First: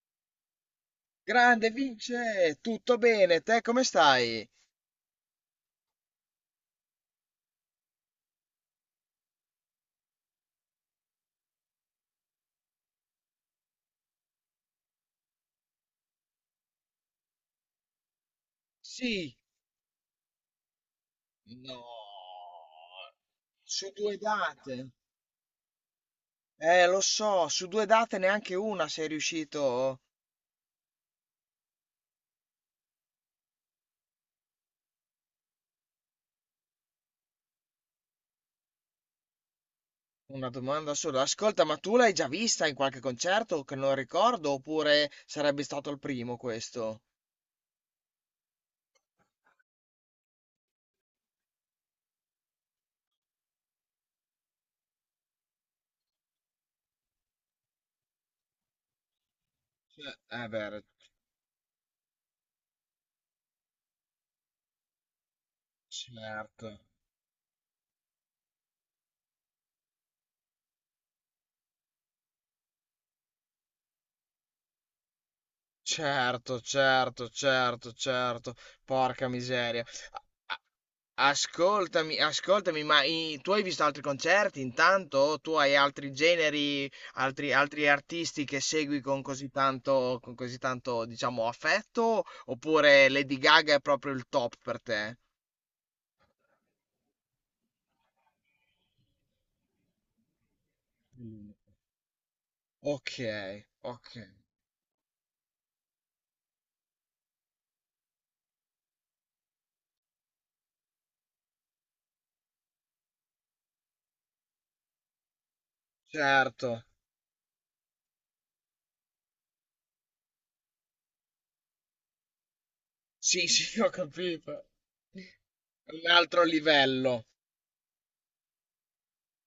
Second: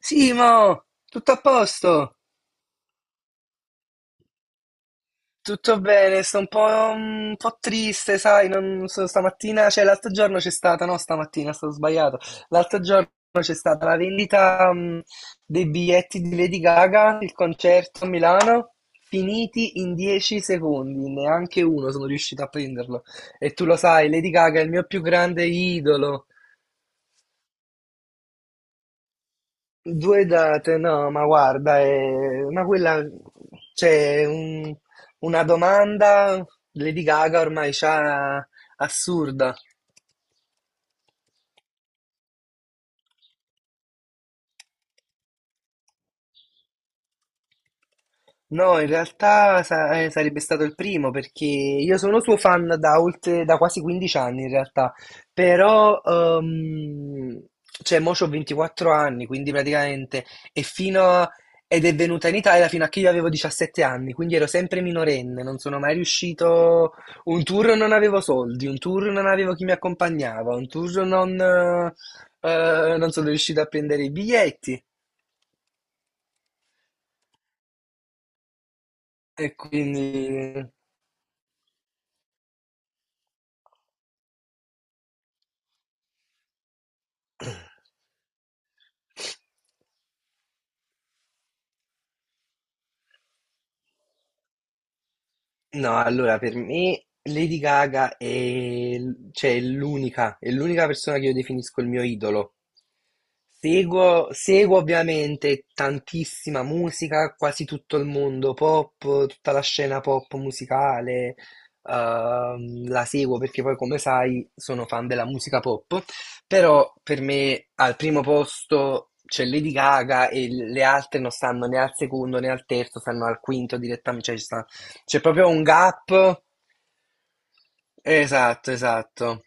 Simo, tutto a Grande posto? Vince, tutto bene? Te come stai? Tutto bene, sto un po' triste, sai, non so, stamattina, cioè l'altro giorno c'è stata, no, stamattina, stato sbagliato, l'altro giorno c'è stata la vendita, dei biglietti di Lady Gaga, il concerto a Milano, Sì. finiti in 10 secondi, neanche No. uno sono riuscito a prenderlo. E tu lo Su sai, due Lady Gaga è il mio date. più grande idolo. Lo so, su due date neanche una sei riuscito. Due date, no, ma guarda, ma quella c'è una domanda Lady Gaga ormai c'ha assurda. Una domanda sola. Ascolta, ma tu l'hai già vista in qualche concerto che non ricordo, oppure sarebbe stato il primo questo? No, in realtà sarebbe stato il primo perché io sono suo fan da oltre, da quasi 15 anni in realtà, però cioè mo c'ho 24 anni, quindi Cioè. praticamente Eh e beh. fino a- ed è venuta in Italia fino a che io avevo 17 anni, quindi ero sempre minorenne, non sono mai Certo. riuscito, un tour non avevo soldi, un tour non avevo chi mi accompagnava, un tour non sono riuscito a prendere i biglietti Certo, certo, certo, certo. Porca e miseria. A- a- quindi Ascoltami, ascoltami, ma tu hai visto altri concerti intanto? O tu hai altri generi, altri, Io altri artisti che segui con così tanto, diciamo, affetto? Oppure Lady Gaga è proprio il top per te? no, allora per me Lady Gaga è, cioè, è l'unica persona che io Mm. definisco il mio idolo. Ok, ok, Seguo ovviamente tantissima musica, quasi tutto il mondo pop, tutta la scena pop musicale, la seguo perché poi come sai sono fan della musica pop, certo. però per me al primo posto c'è Lady Gaga e le altre non stanno né al secondo né al terzo, stanno al Sì, sì, quinto ho direttamente, cioè ci sta capito. c'è proprio un Un altro gap. livello. Esatto, esatto.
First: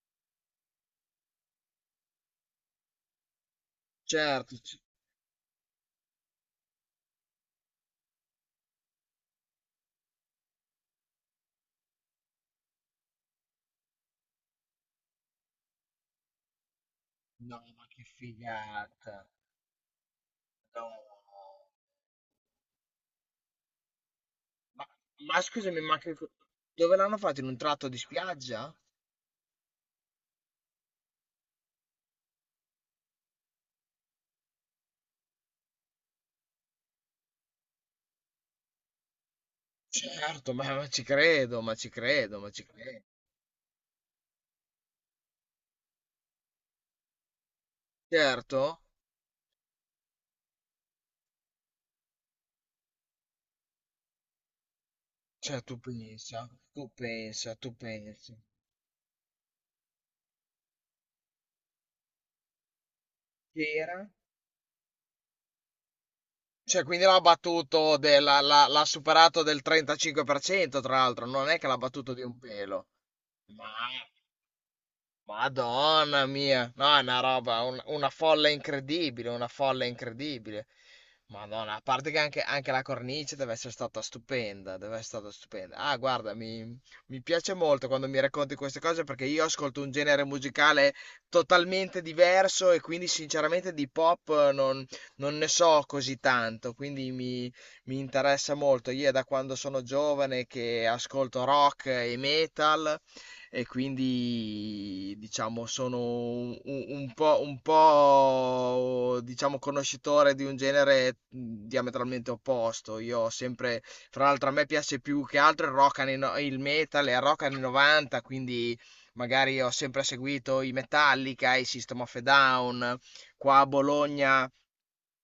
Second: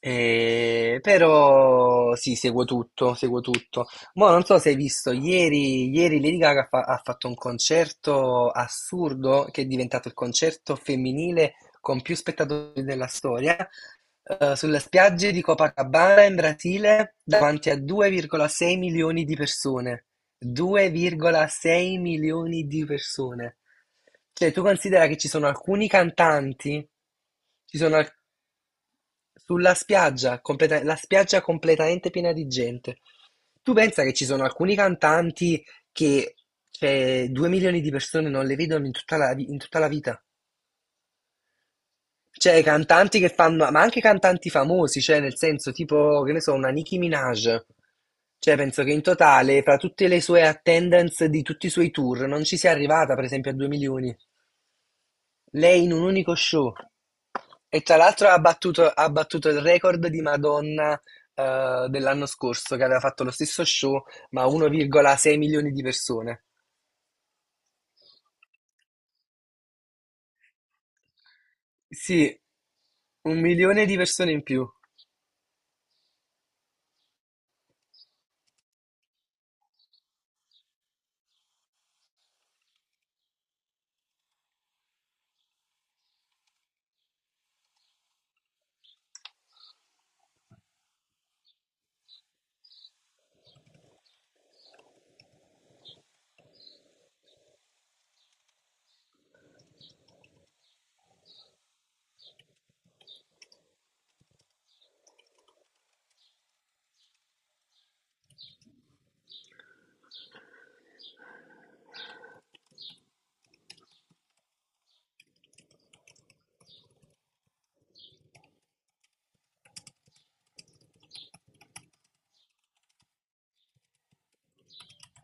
Però sì, seguo tutto, seguo tutto. Mo' non Certo. so se hai visto, ieri Lady Gaga ha fatto un concerto assurdo che è diventato il concerto femminile con più spettatori della storia, sulle spiagge di Copacabana in Brasile No, davanti a ma che 2,6 milioni figata. di persone, No. 2,6 milioni di persone. Cioè, tu Ma, considera che ci ma sono scusami, alcuni cantanti, dove l'hanno fatto? In un ci tratto sono di al- spiaggia? sulla spiaggia, la spiaggia completamente piena di gente. Tu pensa che ci sono alcuni cantanti che, cioè, 2 milioni di persone non le vedono in tutta la, in tutta la vita? Certo, ma ci credo, ma ci credo, ma Cioè, ci credo. cantanti che fanno, ma anche cantanti famosi, cioè nel senso tipo, che ne so, una Nicki Minaj. Cioè, Certo? penso che in totale, fra tutte le sue attendance di tutti i suoi tour, non ci sia arrivata, per esempio, a 2 milioni. Cioè, tu Lei in un unico pensa, show. tu pensa, tu E tra l'altro pensa. ha battuto il record di Madonna, dell'anno scorso, che aveva fatto lo stesso show, C'era? ma a 1,6 milioni di persone. Cioè, quindi l'ha battuto, l'ha superato del 35%, tra l'altro, non è che l'ha battuto di un Sì, pelo. un Ma milione di persone in più. Madonna mia, no, è una roba, una folla incredibile, una folla incredibile. Madonna, a parte che anche, anche la cornice deve essere stata stupenda, deve essere stata stupenda. Ah, guarda, mi piace molto quando mi racconti queste cose perché io ascolto un genere musicale totalmente diverso e quindi sinceramente di pop non ne so così tanto, quindi mi interessa molto. Io è da quando sono giovane che ascolto rock e metal e quindi diciamo sono un po', diciamo conoscitore di un genere diametralmente opposto. Io ho sempre, fra l'altro a me piace più che altro il rock anni, no- il metal e il rock anni 90, quindi magari ho sempre seguito i Metallica, i System of a Down. Qua a Bologna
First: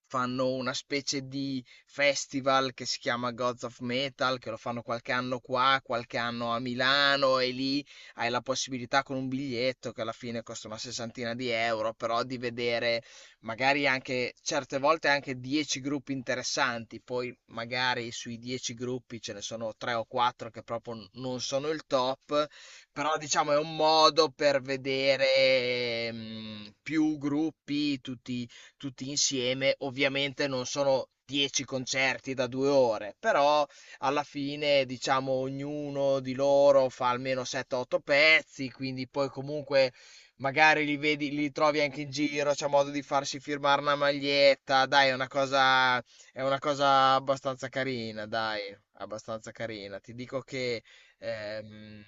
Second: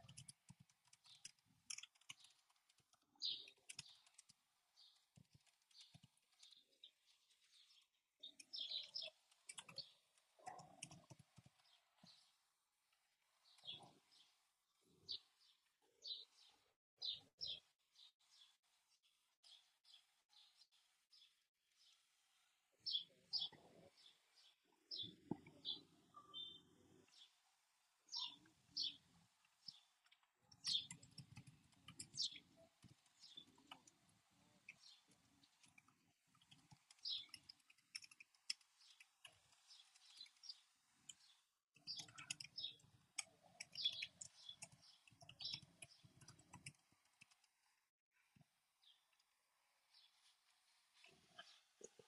fanno una specie di festival che si chiama Gods of Metal, che lo fanno qualche anno qua, qualche anno a Milano e lì hai la possibilità, con un biglietto che alla fine costa una sessantina di euro, però, di vedere magari anche, certe volte, anche 10 gruppi interessanti. Poi magari sui 10 gruppi ce ne sono 3 o 4 che proprio non sono il top, però diciamo è un modo per vedere mm, più gruppi, tutti insieme. Ovviamente non sono 10 concerti da 2 ore, però alla fine, diciamo, ognuno di loro fa almeno 7-8 pezzi, quindi poi comunque magari li vedi, li trovi anche in giro, c'è modo di farsi firmare una maglietta, dai, è una cosa abbastanza carina, dai, abbastanza carina. Ti dico che ehm,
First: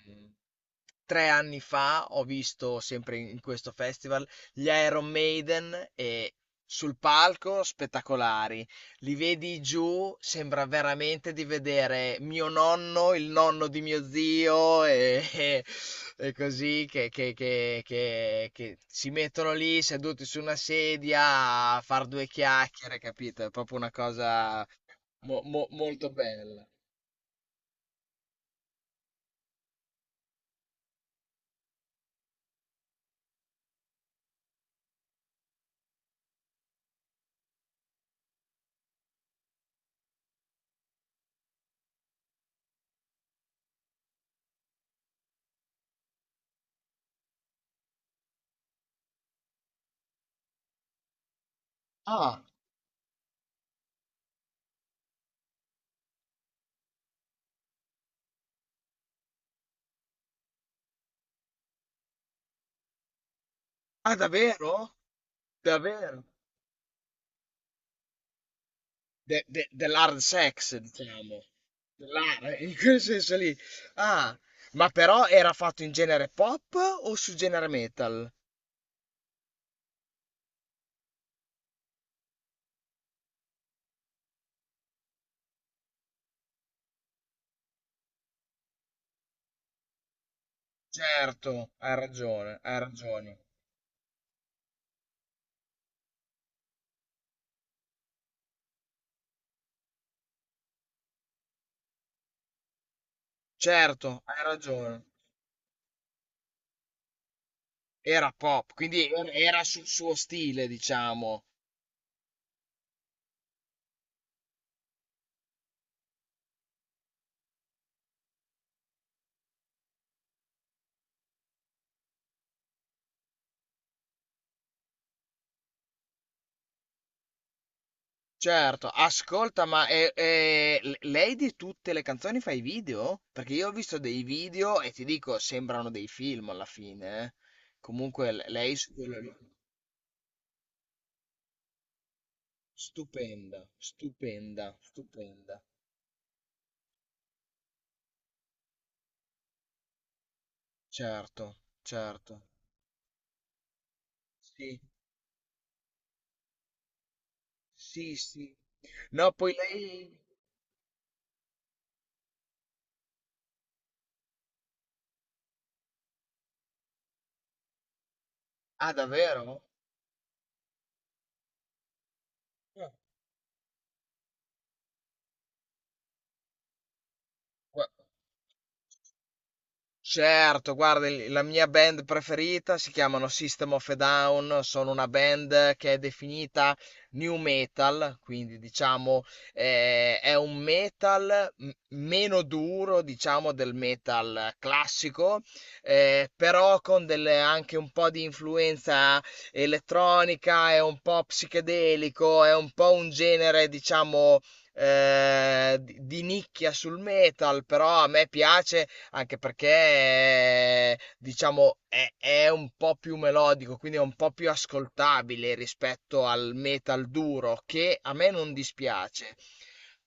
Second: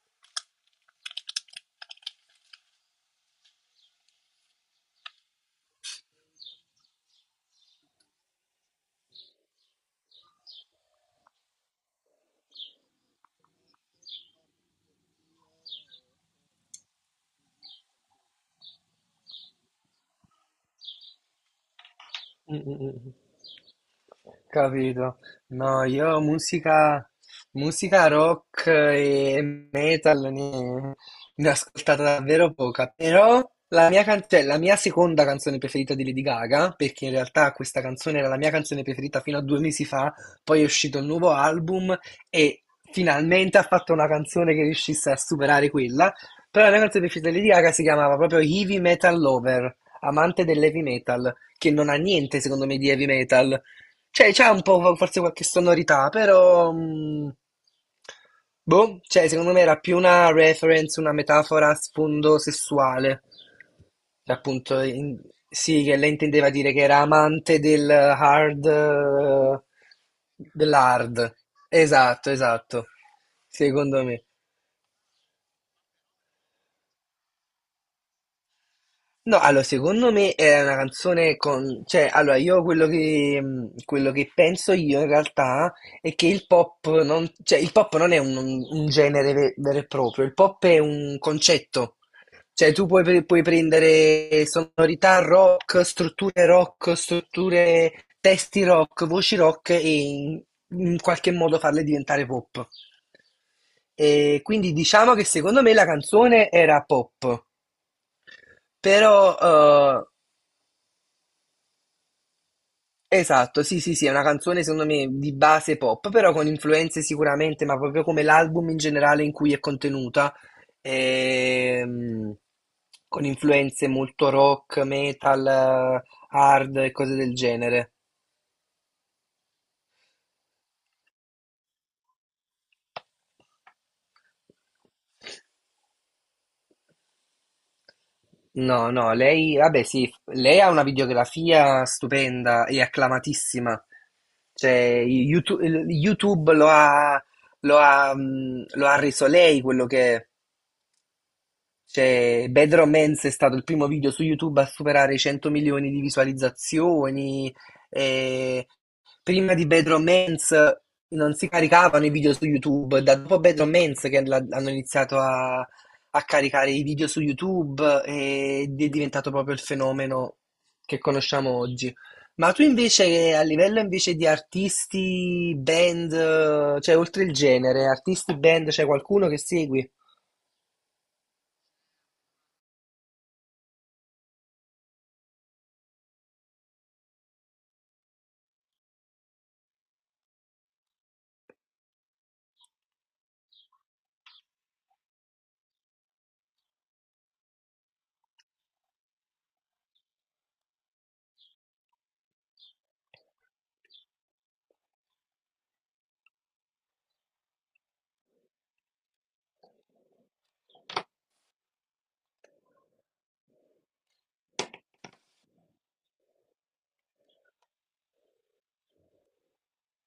3 anni fa ho visto sempre in questo festival gli Iron Maiden e, sul palco, spettacolari, li vedi giù, sembra veramente di vedere mio nonno, il nonno di mio zio, e e così, che si mettono lì seduti su una sedia a far due Mm, mm, chiacchiere, mm. capito? È proprio una cosa Capito. No, molto io bella. Musica rock e metal ne, ne ho ascoltata davvero poca, però la mia, cioè, la mia seconda canzone preferita di Lady Gaga, perché in realtà questa canzone era la mia canzone preferita fino a 2 mesi fa, poi è uscito il nuovo album e finalmente ha fatto una canzone che riuscisse a superare quella, però la mia canzone preferita di Lady Gaga si chiamava proprio Heavy Metal Lover, amante dell'heavy metal, che non ha niente Ah, secondo me di heavy metal. Cioè, c'è un po' forse qualche sonorità, però boh, cioè, secondo me era più una reference, una metafora a sfondo sessuale. ah, Cioè, appunto, davvero? Sì, che lei Davvero? intendeva dire che era amante del hard, Dell'hard sex, dell'hard. diciamo. Esatto, Lara, in esatto. quel senso lì. Secondo me. Ah, ma però era fatto in genere pop o su genere metal? No, allora secondo me era una canzone con, cioè, allora io quello che penso io in realtà è che il pop non, cioè, il pop non è un, genere vero e proprio, il pop è un Certo, hai concetto, ragione, cioè hai tu puoi, ragione. puoi prendere sonorità rock, strutture, testi rock, voci rock e in qualche modo farle diventare pop. Certo, E hai quindi ragione. diciamo che secondo me la canzone era pop. Era pop, quindi era Però era sul suo stile, diciamo. Esatto, sì, sì, sì, è una canzone secondo me di base pop, però con influenze sicuramente, ma proprio come l'album in generale in cui è contenuta, ehm, con influenze molto rock, metal, hard e cose del genere. Certo, ascolta, ma lei di tutte le canzoni fa i video? Perché io ho visto dei video e ti dico, sembrano dei film alla fine. Eh. Comunque, lei No, su no, quello lì. lei, vabbè, sì, lei ha una videografia stupenda e Stupenda, acclamatissima. stupenda, Cioè, stupenda. YouTube lo ha reso lei quello che è. Certo, certo. Cioè, Bad Romance è stato il primo video su YouTube a Sì, superare i 100 milioni di visualizzazioni. sì, sì. E No, poi prima di Bad lei... Romance non si caricavano i video su YouTube. Da dopo Bad Romance che hanno iniziato a, caricare i video su YouTube ed è Ah, diventato proprio il davvero? fenomeno che conosciamo oggi. Ma tu Eh, invece, a livello invece di artisti, band, cioè oltre il genere, Gua- artisti, band, c'è qualcuno che segui? Certo, guarda, la mia band preferita si chiamano System of a Down, sono una band che è definita new metal, quindi diciamo è un metal meno duro, diciamo, del metal classico, però con anche un po' di influenza elettronica, è un po' psichedelico, è un po' un genere, diciamo, di nicchia sul metal, però a me piace anche perché diciamo è, un po' più melodico, quindi è un po' più ascoltabile rispetto al metal duro, che a me non dispiace.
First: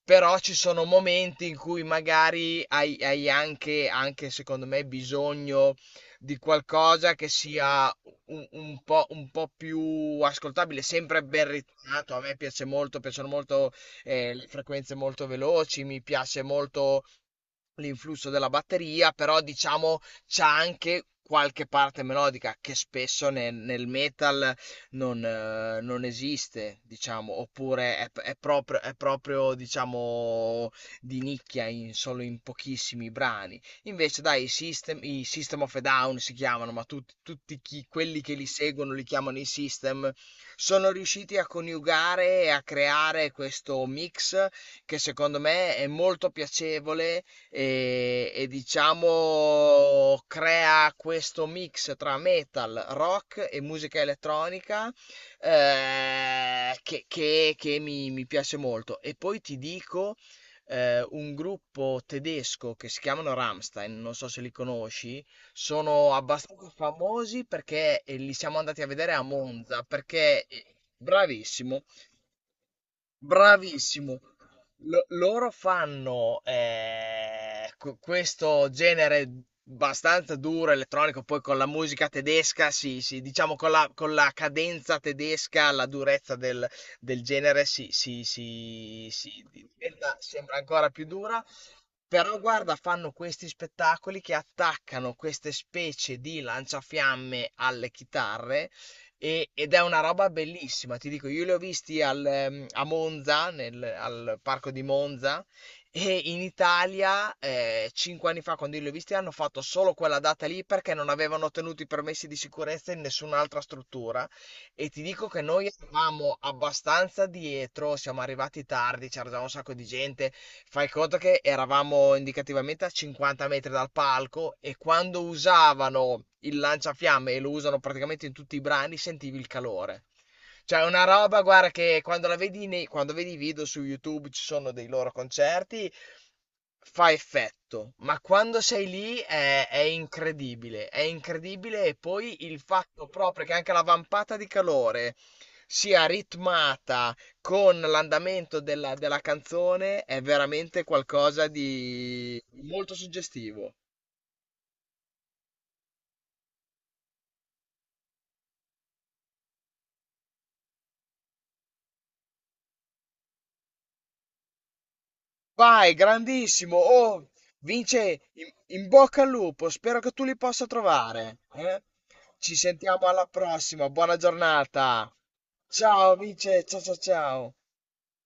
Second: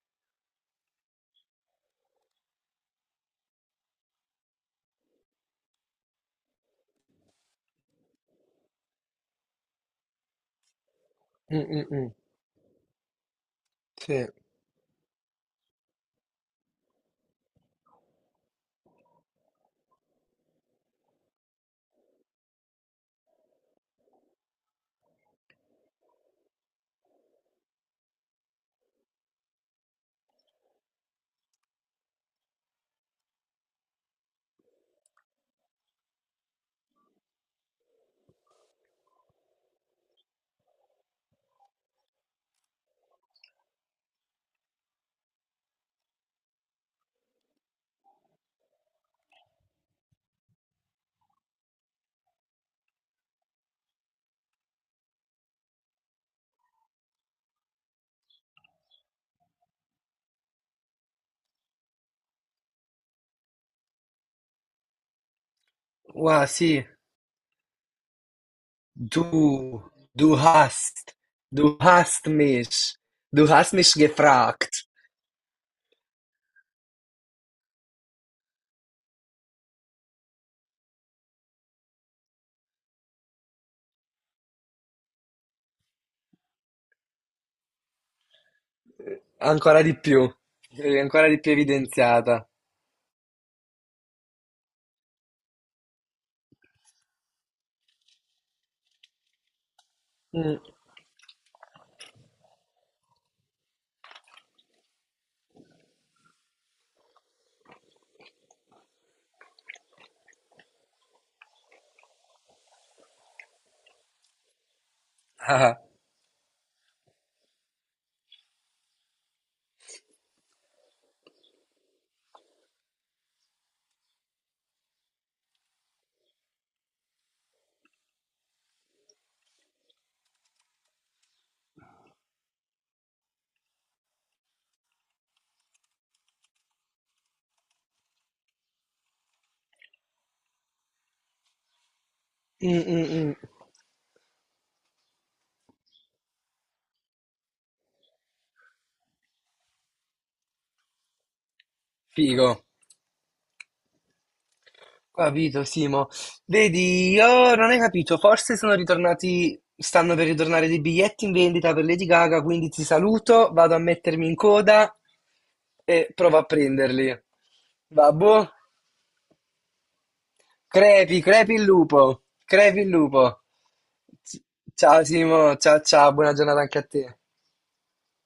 Però ci sono momenti in cui magari hai anche, anche, secondo me, bisogno di qualcosa che sia un po' più ascoltabile, sempre ben Mm, mm, mm. ritonato. A me piace molto, piacciono molto Sì. Le frequenze molto veloci, mi piace molto l'influsso della batteria, però diciamo c'ha anche qualche parte melodica che spesso nel metal non esiste, diciamo, oppure è proprio, diciamo, di nicchia solo in pochissimi brani. Invece, dai, i System of a Down si chiamano, ma quelli che li seguono li chiamano i System, sono riusciti a coniugare e a creare questo mix che secondo me è molto piacevole e diciamo crea questo mix tra metal, rock e musica elettronica, che mi piace molto. E poi ti dico un gruppo tedesco che si chiamano Rammstein, non so se li conosci, sono Wa, abbastanza sí, famosi perché, li siamo andati a vedere a du, Monza, du perché... hast, du Bravissimo. hast mich, du hast mich Bravissimo. gefragt. Lo loro fanno, q questo genere abbastanza duro, elettronico, poi con la musica tedesca si diciamo con la cadenza tedesca, la durezza del genere si si si Eh, si Ancora di diventa, più, sembra ancora più ancora di dura, più però evidenziata. guarda, fanno questi spettacoli che attaccano queste specie di lanciafiamme alle chitarre ed è una roba Mm, bellissima, ti dico, io li ho visti a Monza, nel al parco di Monza, e in Italia, 5 anni fa, quando io li ho visti, hanno fatto solo quella data lì perché non avevano ottenuto i permessi di sicurezza in nessun'altra struttura. E ti dico che noi ah, eravamo abbastanza dietro, siamo arrivati tardi, c'era già un sacco di gente. Fai conto che eravamo indicativamente a 50 metri dal palco e quando usavano il lanciafiamme, e lo usano praticamente in tutti i brani, sentivi il calore. Cioè, è una roba, guarda, che quando la vedi quando vedi i video su YouTube, ci sono dei loro concerti, fa effetto, ma quando sei lì è incredibile, è incredibile. E poi il mm, fatto mm, mm. proprio che anche la vampata di calore sia ritmata con l'andamento della canzone è veramente qualcosa di Figo. molto suggestivo. Capito, Simo. Vedi, io non hai capito, forse sono ritornati, stanno per ritornare dei biglietti in vendita per Lady Gaga, quindi ti saluto, vado a mettermi in coda Vai, e provo a grandissimo! prenderli. Oh, Va Vince, in, boh? in bocca al lupo, spero che tu li possa Crepi, trovare. crepi il Eh? lupo, Ci crepi il sentiamo alla lupo. prossima, buona Ciao giornata! Simo, ciao ciao, Ciao buona giornata Vince, anche ciao a ciao te. ciao!